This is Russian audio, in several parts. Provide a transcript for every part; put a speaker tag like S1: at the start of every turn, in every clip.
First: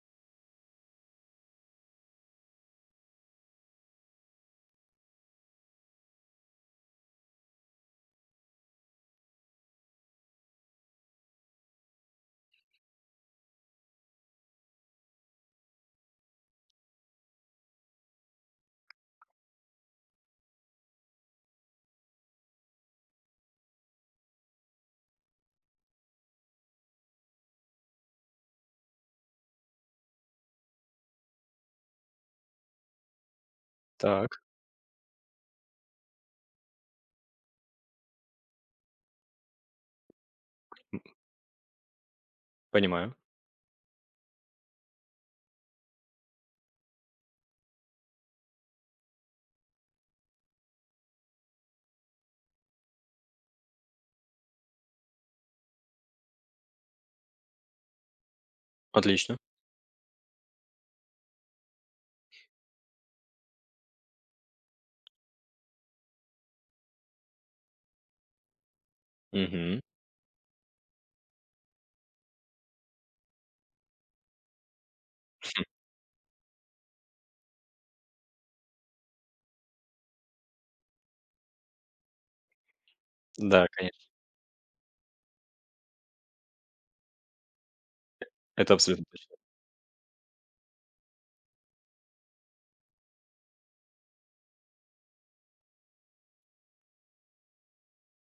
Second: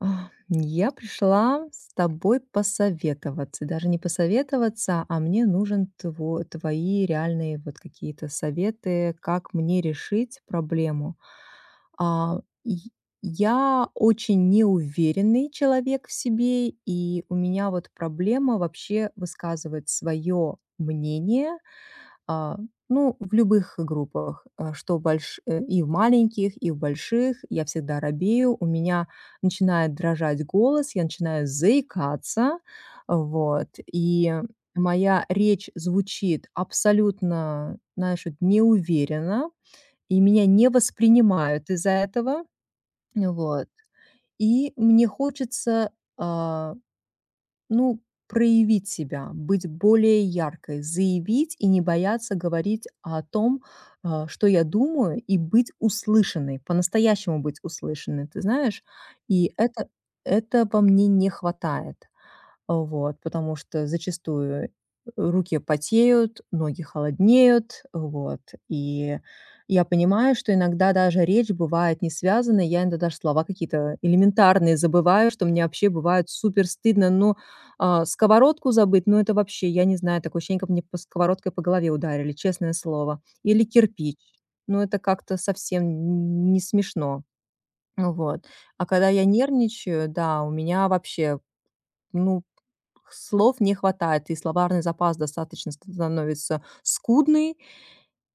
S1: Я пришла с тобой посоветоваться, даже не посоветоваться, а мне нужен твои реальные вот какие-то советы, как мне решить проблему. А, и я очень неуверенный человек в себе, и у меня вот проблема вообще высказывать свое мнение а, ну, в любых группах, что и в маленьких, и в больших, я всегда робею, у меня начинает дрожать голос, я начинаю заикаться, вот.
S2: Так.
S1: И моя речь звучит абсолютно, знаешь, вот неуверенно, и меня не воспринимают из-за этого.
S2: Понимаю.
S1: Вот. И мне хочется, а ну, проявить себя, быть более яркой, заявить и не бояться говорить о том, что я думаю, и быть услышанной, по-настоящему быть услышанной, ты знаешь?
S2: Отлично.
S1: И этого мне не хватает. Вот, потому что зачастую руки потеют, ноги холоднеют, вот. И
S2: Мгм.
S1: я понимаю, что иногда даже речь бывает не связанной, я иногда даже слова какие-то элементарные забываю, что мне вообще бывает супер стыдно, сковородку забыть, ну, это вообще, я не знаю, такое ощущение, как мне по сковородкой по голове ударили, честное слово. Или
S2: Да, конечно.
S1: кирпич, ну, это как-то совсем не смешно, вот.
S2: Это
S1: А
S2: абсолютно
S1: когда я
S2: точно.
S1: нервничаю, да, у меня вообще ну, слов не хватает, и словарный запас достаточно становится скудный,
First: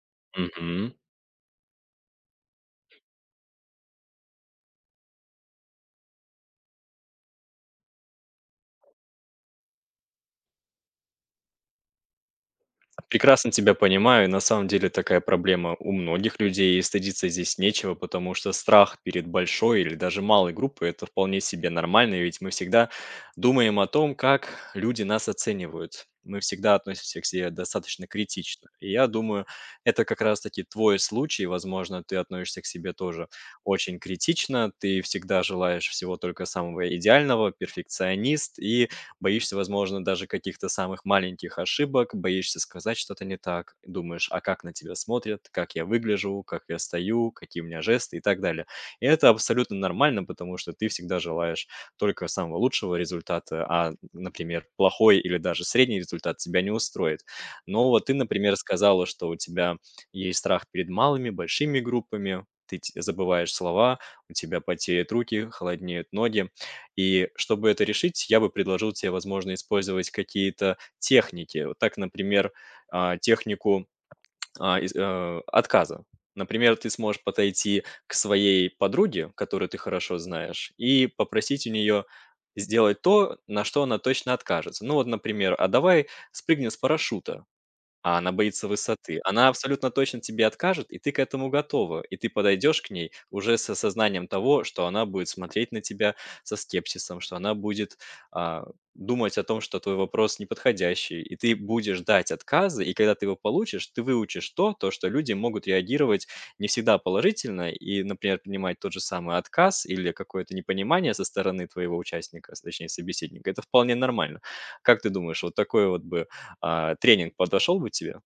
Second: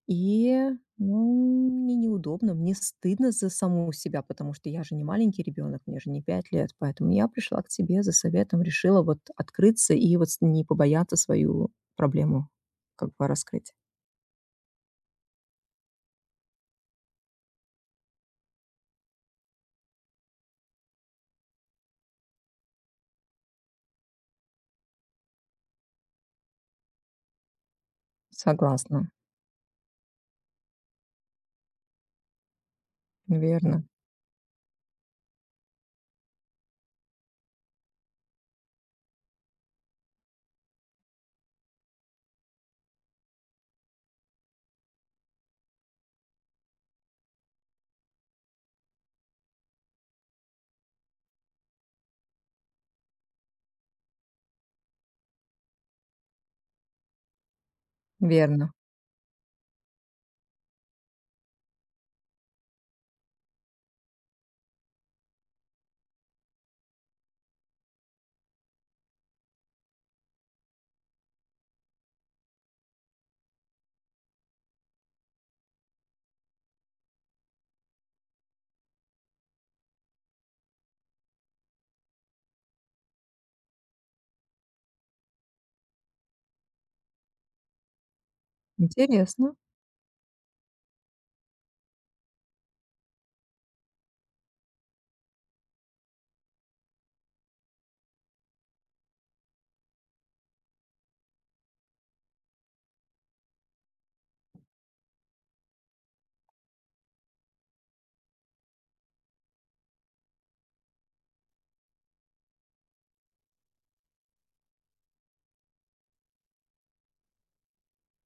S1: и,
S2: Мгм.
S1: ну, мне неудобно, мне стыдно за саму себя, потому что я же не маленький ребенок, мне же не 5 лет, поэтому я пришла к тебе за советом, решила вот открыться и вот не побояться свою проблему как бы
S2: Прекрасно тебя
S1: раскрыть.
S2: понимаю. На самом деле такая проблема у многих людей, и стыдиться здесь нечего, потому что страх перед большой или даже малой группой – это вполне себе нормально, ведь мы всегда думаем о том, как люди нас оценивают. Мы всегда относимся к себе достаточно критично. И
S1: Согласна,
S2: я думаю, это как раз-таки твой случай. Возможно, ты относишься к себе тоже
S1: верно,
S2: очень критично, ты всегда желаешь всего только самого идеального, перфекционист, и боишься, возможно, даже каких-то самых маленьких ошибок, боишься сказать что-то не так, думаешь, а как на тебя смотрят, как я выгляжу, как я стою, какие у меня жесты и так далее. И это абсолютно нормально, потому что ты всегда желаешь только самого лучшего результата, а, например, плохой или даже средний результат тебя не устроит. Но вот ты, например,
S1: верно.
S2: сказала, что у тебя есть страх перед малыми, большими группами, забываешь слова, у тебя потеют руки, холоднеют ноги. И чтобы это решить, я бы предложил тебе, возможно, использовать какие-то техники. Вот так, например, технику, отказа. Например, ты сможешь подойти к своей подруге, которую ты хорошо знаешь, и попросить у нее сделать то, на что она точно откажется. Ну вот, например: "А давай спрыгнем с парашюта". А она боится высоты. Она
S1: Интересно.
S2: абсолютно точно тебе откажет, и ты к этому готова. И ты подойдешь к ней уже с осознанием того, что она будет смотреть на тебя со скепсисом, что она будет а, думать о том, что твой вопрос неподходящий. И ты будешь дать отказы, и когда ты его получишь, ты выучишь то, что люди могут реагировать не всегда положительно и, например, принимать тот же самый отказ или какое-то непонимание со стороны твоего точнее, собеседника. Это вполне нормально. Как ты думаешь, вот такой вот бы тренинг подошел бы тебе?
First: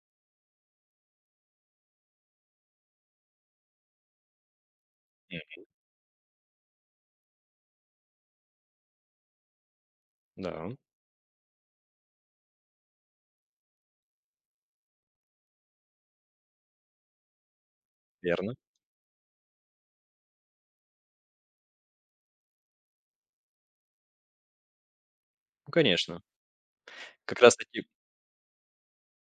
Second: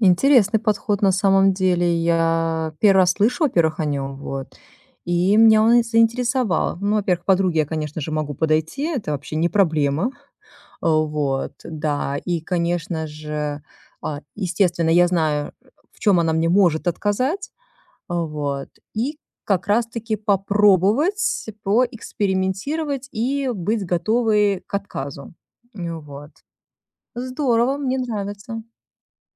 S1: Интересный подход на самом деле. Я первый раз слышу, во-первых, о нем вот, и
S2: Мгм.
S1: меня он и заинтересовал. Ну, во-первых, к подруге я, конечно же, могу подойти, это вообще не проблема.
S2: Да,
S1: Вот, да. И, конечно же, естественно, я знаю, в чем она мне может отказать,
S2: верно.
S1: вот, и как раз таки попробовать, поэкспериментировать и быть готовой к отказу.
S2: Ну,
S1: Ну
S2: конечно.
S1: вот.
S2: Как раз
S1: Здорово,
S2: таки
S1: мне нравится.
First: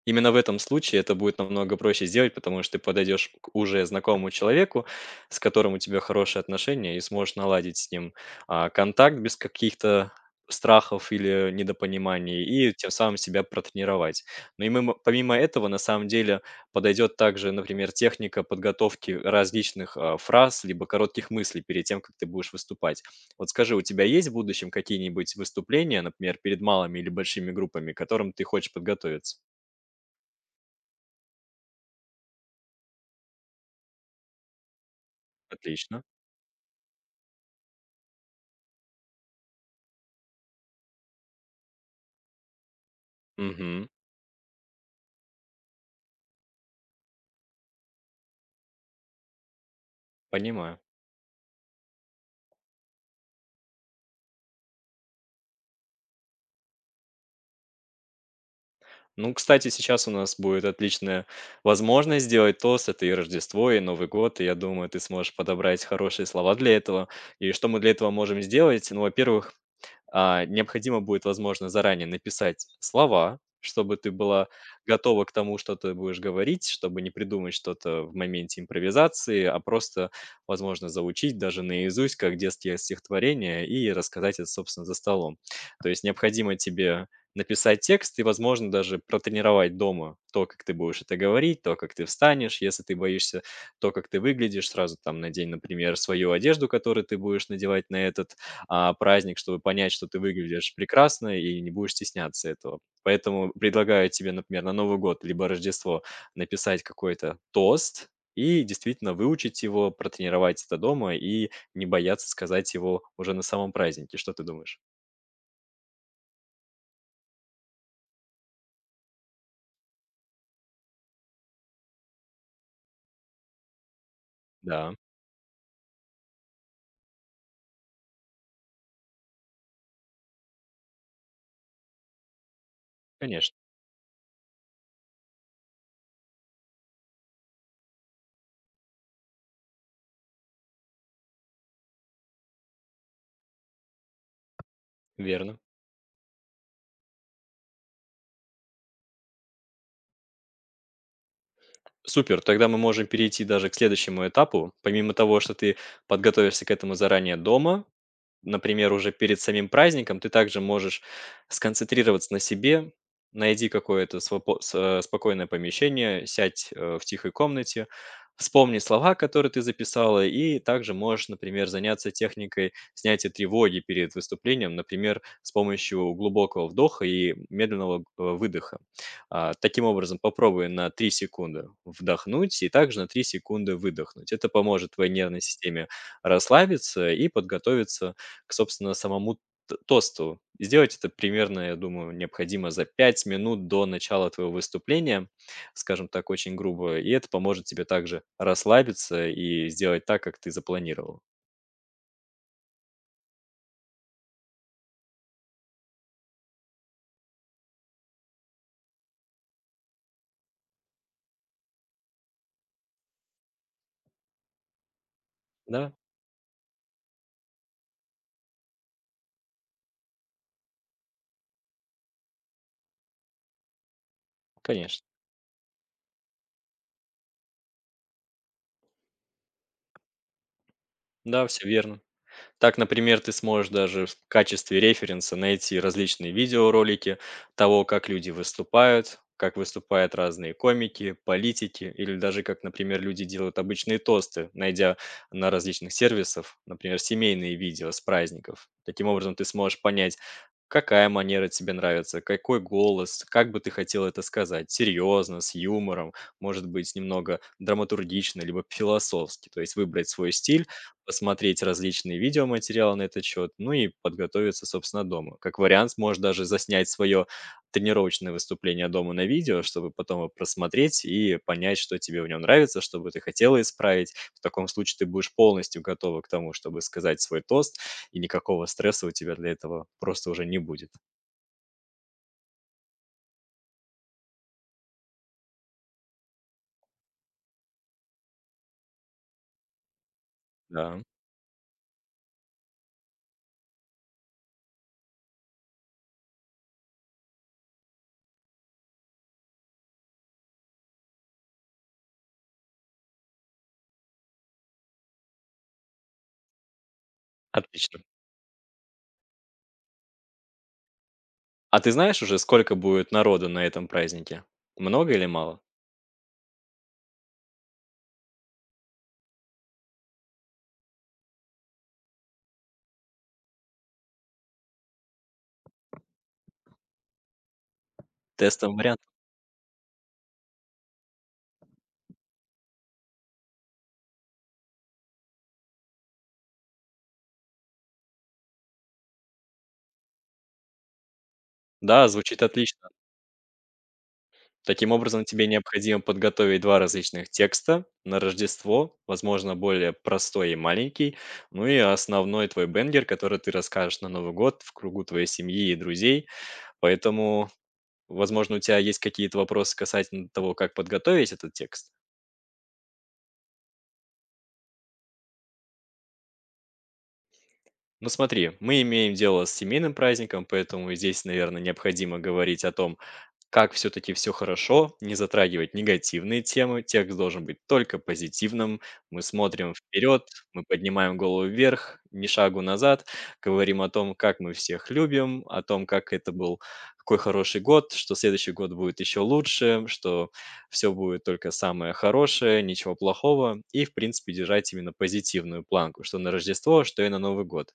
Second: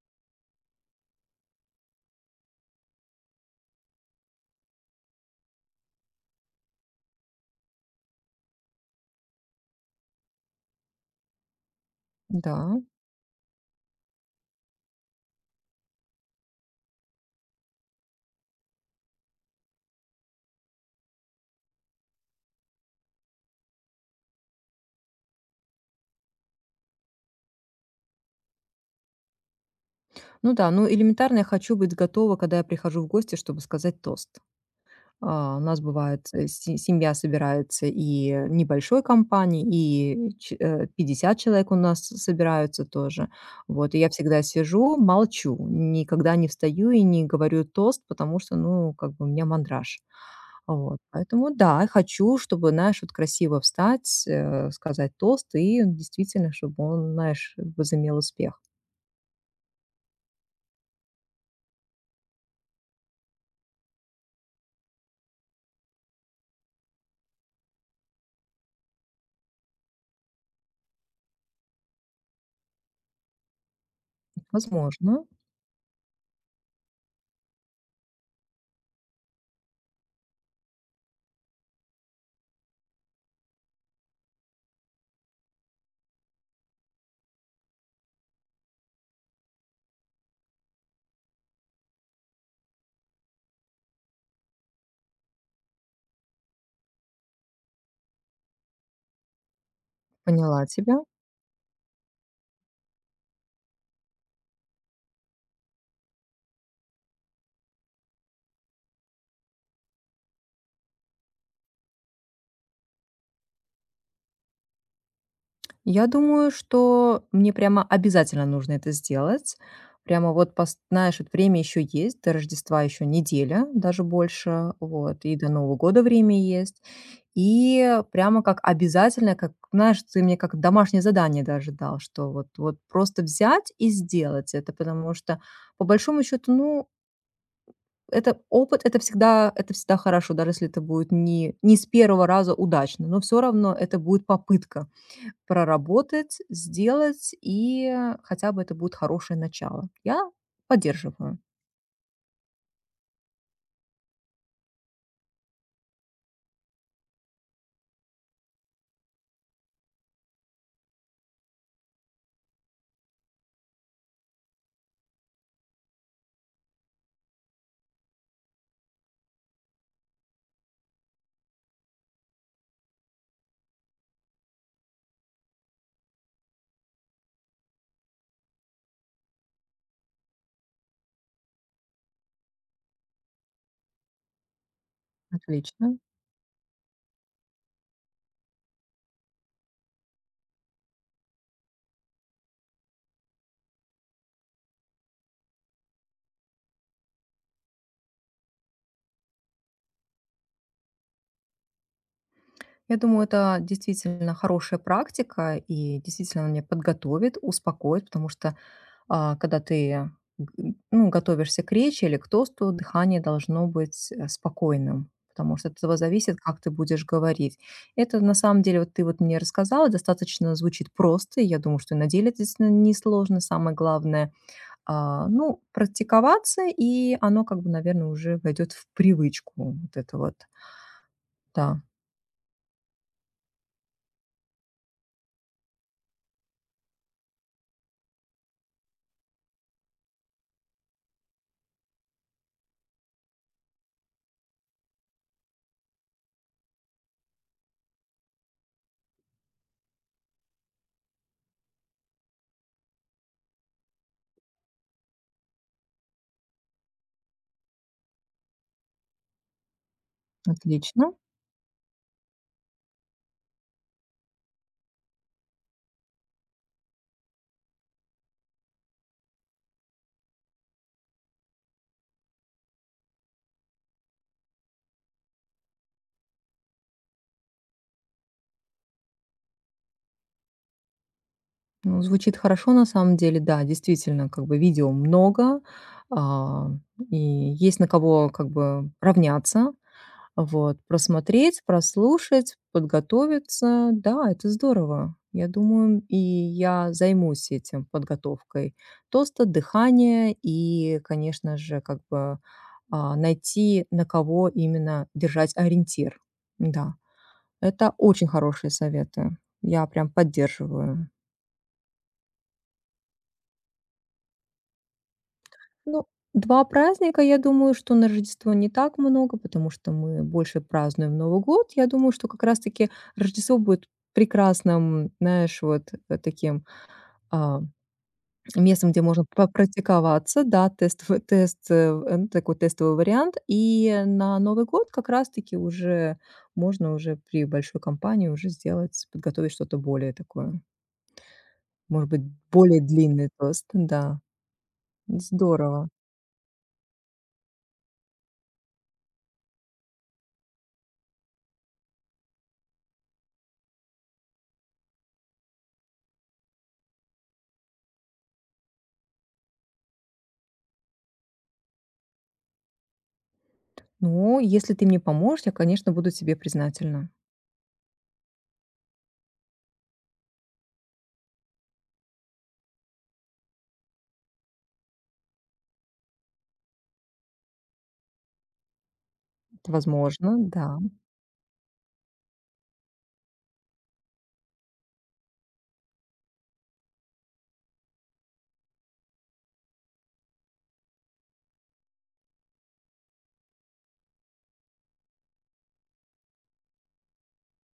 S2: именно в этом случае это будет намного проще сделать, потому что ты подойдешь к уже знакомому человеку, с которым у тебя хорошие отношения, и сможешь наладить с ним контакт без каких-то страхов или недопониманий,
S1: Да.
S2: и тем самым себя протренировать. Помимо этого, на самом деле, подойдет также, например, техника подготовки различных фраз, либо коротких мыслей перед тем, как ты будешь выступать. Вот скажи, у тебя есть в будущем какие-нибудь выступления, например, перед малыми или большими группами, к которым ты хочешь подготовиться?
S1: Ну да, ну элементарно я хочу быть готова, когда я прихожу в гости, чтобы сказать тост. А, у нас
S2: Отлично.
S1: бывает, семья собирается и небольшой компании, и 50 человек у нас собираются тоже.
S2: Мгм.
S1: Вот, и я всегда сижу, молчу, никогда не встаю и не говорю тост, потому что, ну, как бы у меня мандраж.
S2: Понимаю.
S1: Вот, поэтому да, хочу, чтобы, знаешь, вот красиво встать, сказать тост, и действительно, чтобы он, знаешь, возымел успех.
S2: Ну, кстати, сейчас у нас будет отличная возможность сделать тост. Это и Рождество, и Новый год. И я думаю, ты сможешь подобрать хорошие слова для этого. И что мы для этого можем сделать? Ну, во-первых, необходимо будет, возможно, заранее написать слова, чтобы ты была готова
S1: Возможно,
S2: к тому, что ты будешь говорить, чтобы не придумать что-то в моменте импровизации, а просто, возможно, заучить даже наизусть, как детские стихотворения, и рассказать это, собственно, за столом. То есть необходимо тебе написать текст и, возможно, даже протренировать дома то, как ты будешь это говорить, то, как ты встанешь, если ты боишься, то, как ты выглядишь, сразу там надень, например, свою одежду, которую ты будешь надевать на этот праздник, чтобы понять, что ты
S1: поняла
S2: выглядишь
S1: тебя.
S2: прекрасно и не будешь стесняться этого. Поэтому предлагаю тебе, например, на Новый год либо Рождество написать какой-то тост и действительно выучить его, протренировать это дома и не бояться сказать его уже на самом празднике. Что ты думаешь?
S1: Я думаю, что мне прямо обязательно нужно это сделать. Прямо вот, пос знаешь, вот время еще есть, до Рождества еще неделя, даже больше,
S2: Да,
S1: вот, и до Нового года время есть. И прямо как обязательно, как, знаешь, ты мне как домашнее задание даже дал, что вот просто
S2: конечно,
S1: взять и сделать это, потому что, по большому счету, ну, это опыт, это всегда хорошо, даже если это будет не с первого раза удачно, но все равно это будет попытка
S2: верно.
S1: проработать, сделать, и хотя бы это будет хорошее начало. Я поддерживаю.
S2: Супер, тогда мы можем перейти даже к следующему этапу. Помимо того, что ты подготовишься к этому заранее дома, например, уже перед самим праздником ты также можешь сконцентрироваться на себе. Найди какое-то спокойное помещение, сядь, в тихой комнате, вспомни слова, которые ты записала, и также можешь, например, заняться техникой снятия тревоги перед выступлением, например, с помощью глубокого вдоха и медленного, выдоха. Таким образом, попробуй на 3 секунды вдохнуть и также на 3 секунды выдохнуть. Это поможет твоей нервной системе
S1: Отлично.
S2: расслабиться и подготовиться к, собственно, самому т тосту. И сделать это примерно, я думаю, необходимо за 5 минут до начала твоего выступления, скажем так, очень грубо. И это поможет тебе также расслабиться и сделать так, как ты запланировал.
S1: Я думаю, это действительно хорошая практика, и действительно она меня подготовит, успокоит, потому что когда ты готовишься к речи или к тосту, дыхание должно быть спокойным, потому что от
S2: Да,
S1: этого зависит, как ты будешь говорить. Это на самом деле, вот ты вот мне рассказала, достаточно звучит просто, и я думаю, что и на деле это действительно несложно, самое главное
S2: конечно.
S1: Ну, практиковаться, и оно как бы, наверное, уже войдет в привычку. Вот это вот.
S2: Да, все
S1: Да,
S2: верно. Так, например, ты сможешь даже в качестве референса найти различные видеоролики того, как люди выступают, как выступают разные комики, политики, или даже как, например, люди делают обычные тосты, найдя на различных сервисах, например, семейные видео с праздников. Таким образом, ты сможешь понять, какая манера тебе нравится, какой голос, как бы ты хотел это сказать, серьезно, с юмором, может быть, немного драматургично, либо философски. То есть выбрать свой стиль,
S1: отлично.
S2: посмотреть различные видеоматериалы на этот счет, ну и подготовиться, собственно, дома. Как вариант, можешь даже заснять свое тренировочное выступление дома на видео, чтобы потом его просмотреть и понять, что тебе в нем нравится, что бы ты хотела исправить. В таком случае ты будешь полностью готова к тому, чтобы сказать свой тост, и никакого стресса у тебя для этого просто уже не будет.
S1: Ну, звучит хорошо на самом деле. Да, действительно, как бы видео много, а, и есть на кого как бы равняться. Вот,
S2: Да,
S1: просмотреть, прослушать, подготовиться. Да, это здорово. Я думаю, и я займусь этим, подготовкой тоста, дыхания и, конечно же, как бы, найти, на кого именно держать ориентир. Да, это
S2: отлично.
S1: очень хорошие советы. Я прям поддерживаю.
S2: А ты знаешь уже, сколько будет народу на этом празднике? Много или мало?
S1: Ну, 2 праздника, я думаю, что на Рождество не так много, потому что мы больше празднуем Новый год. Я думаю, что как раз таки Рождество будет прекрасным, знаешь, таким, а,
S2: Тестовый
S1: местом,
S2: вариант.
S1: где можно попрактиковаться, да, тестовый тест, э, н такой тестовый вариант. И на Новый год как раз таки уже можно уже при большой компании уже сделать, подготовить что-то более такое,
S2: Да,
S1: может быть,
S2: звучит
S1: более
S2: отлично.
S1: длинный тост. Да,
S2: Таким образом, тебе
S1: здорово.
S2: необходимо подготовить 2 различных текста: на Рождество, возможно, более простой и маленький, ну и основной твой бенгер, который ты расскажешь на Новый год в кругу твоей семьи и друзей. Поэтому, возможно, у тебя есть какие-то вопросы касательно того, как подготовить этот текст?
S1: Ну, если ты мне поможешь, я, конечно, буду тебе признательна.
S2: Ну смотри, мы имеем дело с семейным праздником, поэтому здесь, наверное, необходимо говорить о том, как все-таки все хорошо, не затрагивать негативные темы, текст должен быть только позитивным. Мы смотрим
S1: Это
S2: вперед,
S1: возможно,
S2: мы
S1: да.
S2: поднимаем голову вверх, ни шагу назад, говорим о том, как мы всех любим, о том, как это был какой хороший год, что следующий год будет еще лучше, что все будет только самое хорошее, ничего плохого, и, в принципе, держать именно позитивную планку, что на Рождество, что и на Новый год.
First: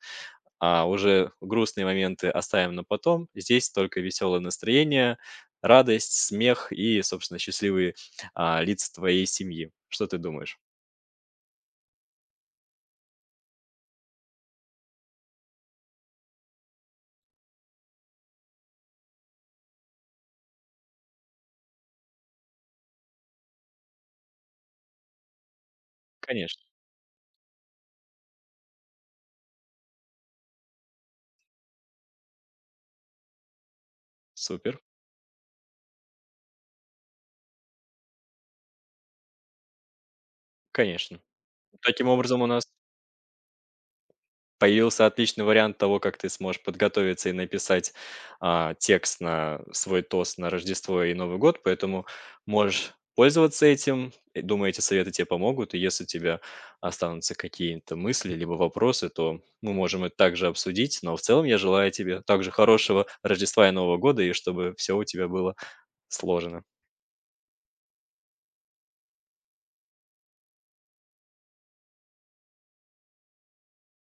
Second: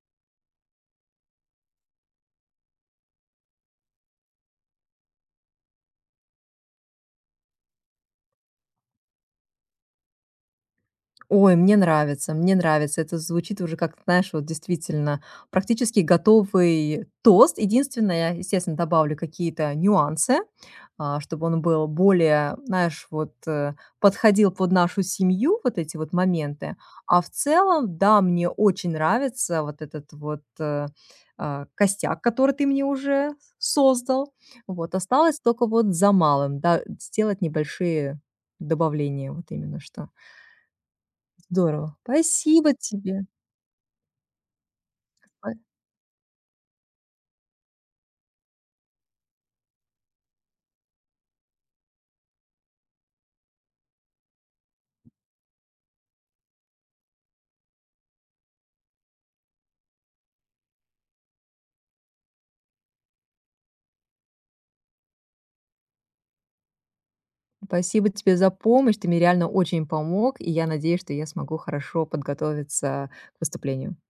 S2: А уже грустные моменты оставим на потом. Здесь только веселое настроение, радость, смех и, собственно, счастливые лица твоей семьи. Что ты думаешь?
S1: Ой, мне нравится, мне нравится. Это звучит уже как, знаешь, вот действительно практически готовый тост. Единственное, я, естественно, добавлю какие-то нюансы, чтобы он был более, знаешь, подходил под нашу семью, вот эти вот
S2: Конечно.
S1: моменты. А в целом, да, мне очень нравится вот этот вот костяк, который ты мне уже создал.
S2: Супер.
S1: Вот осталось только вот за малым, да, сделать небольшие добавления, вот именно что.
S2: Конечно.
S1: Здорово.
S2: Таким образом, у нас
S1: Спасибо тебе.
S2: появился отличный
S1: Па
S2: вариант того, как ты сможешь подготовиться и написать, текст на свой тост на Рождество и Новый год, поэтому можешь пользоваться этим. И думаю, эти советы тебе помогут. И если у тебя останутся какие-то мысли либо вопросы, то мы можем это также обсудить. Но в целом я желаю тебе также хорошего Рождества и Нового года, и чтобы все у тебя было сложено.
S1: Спасибо тебе за помощь. Ты мне реально очень помог, и я надеюсь, что я смогу хорошо подготовиться к выступлению.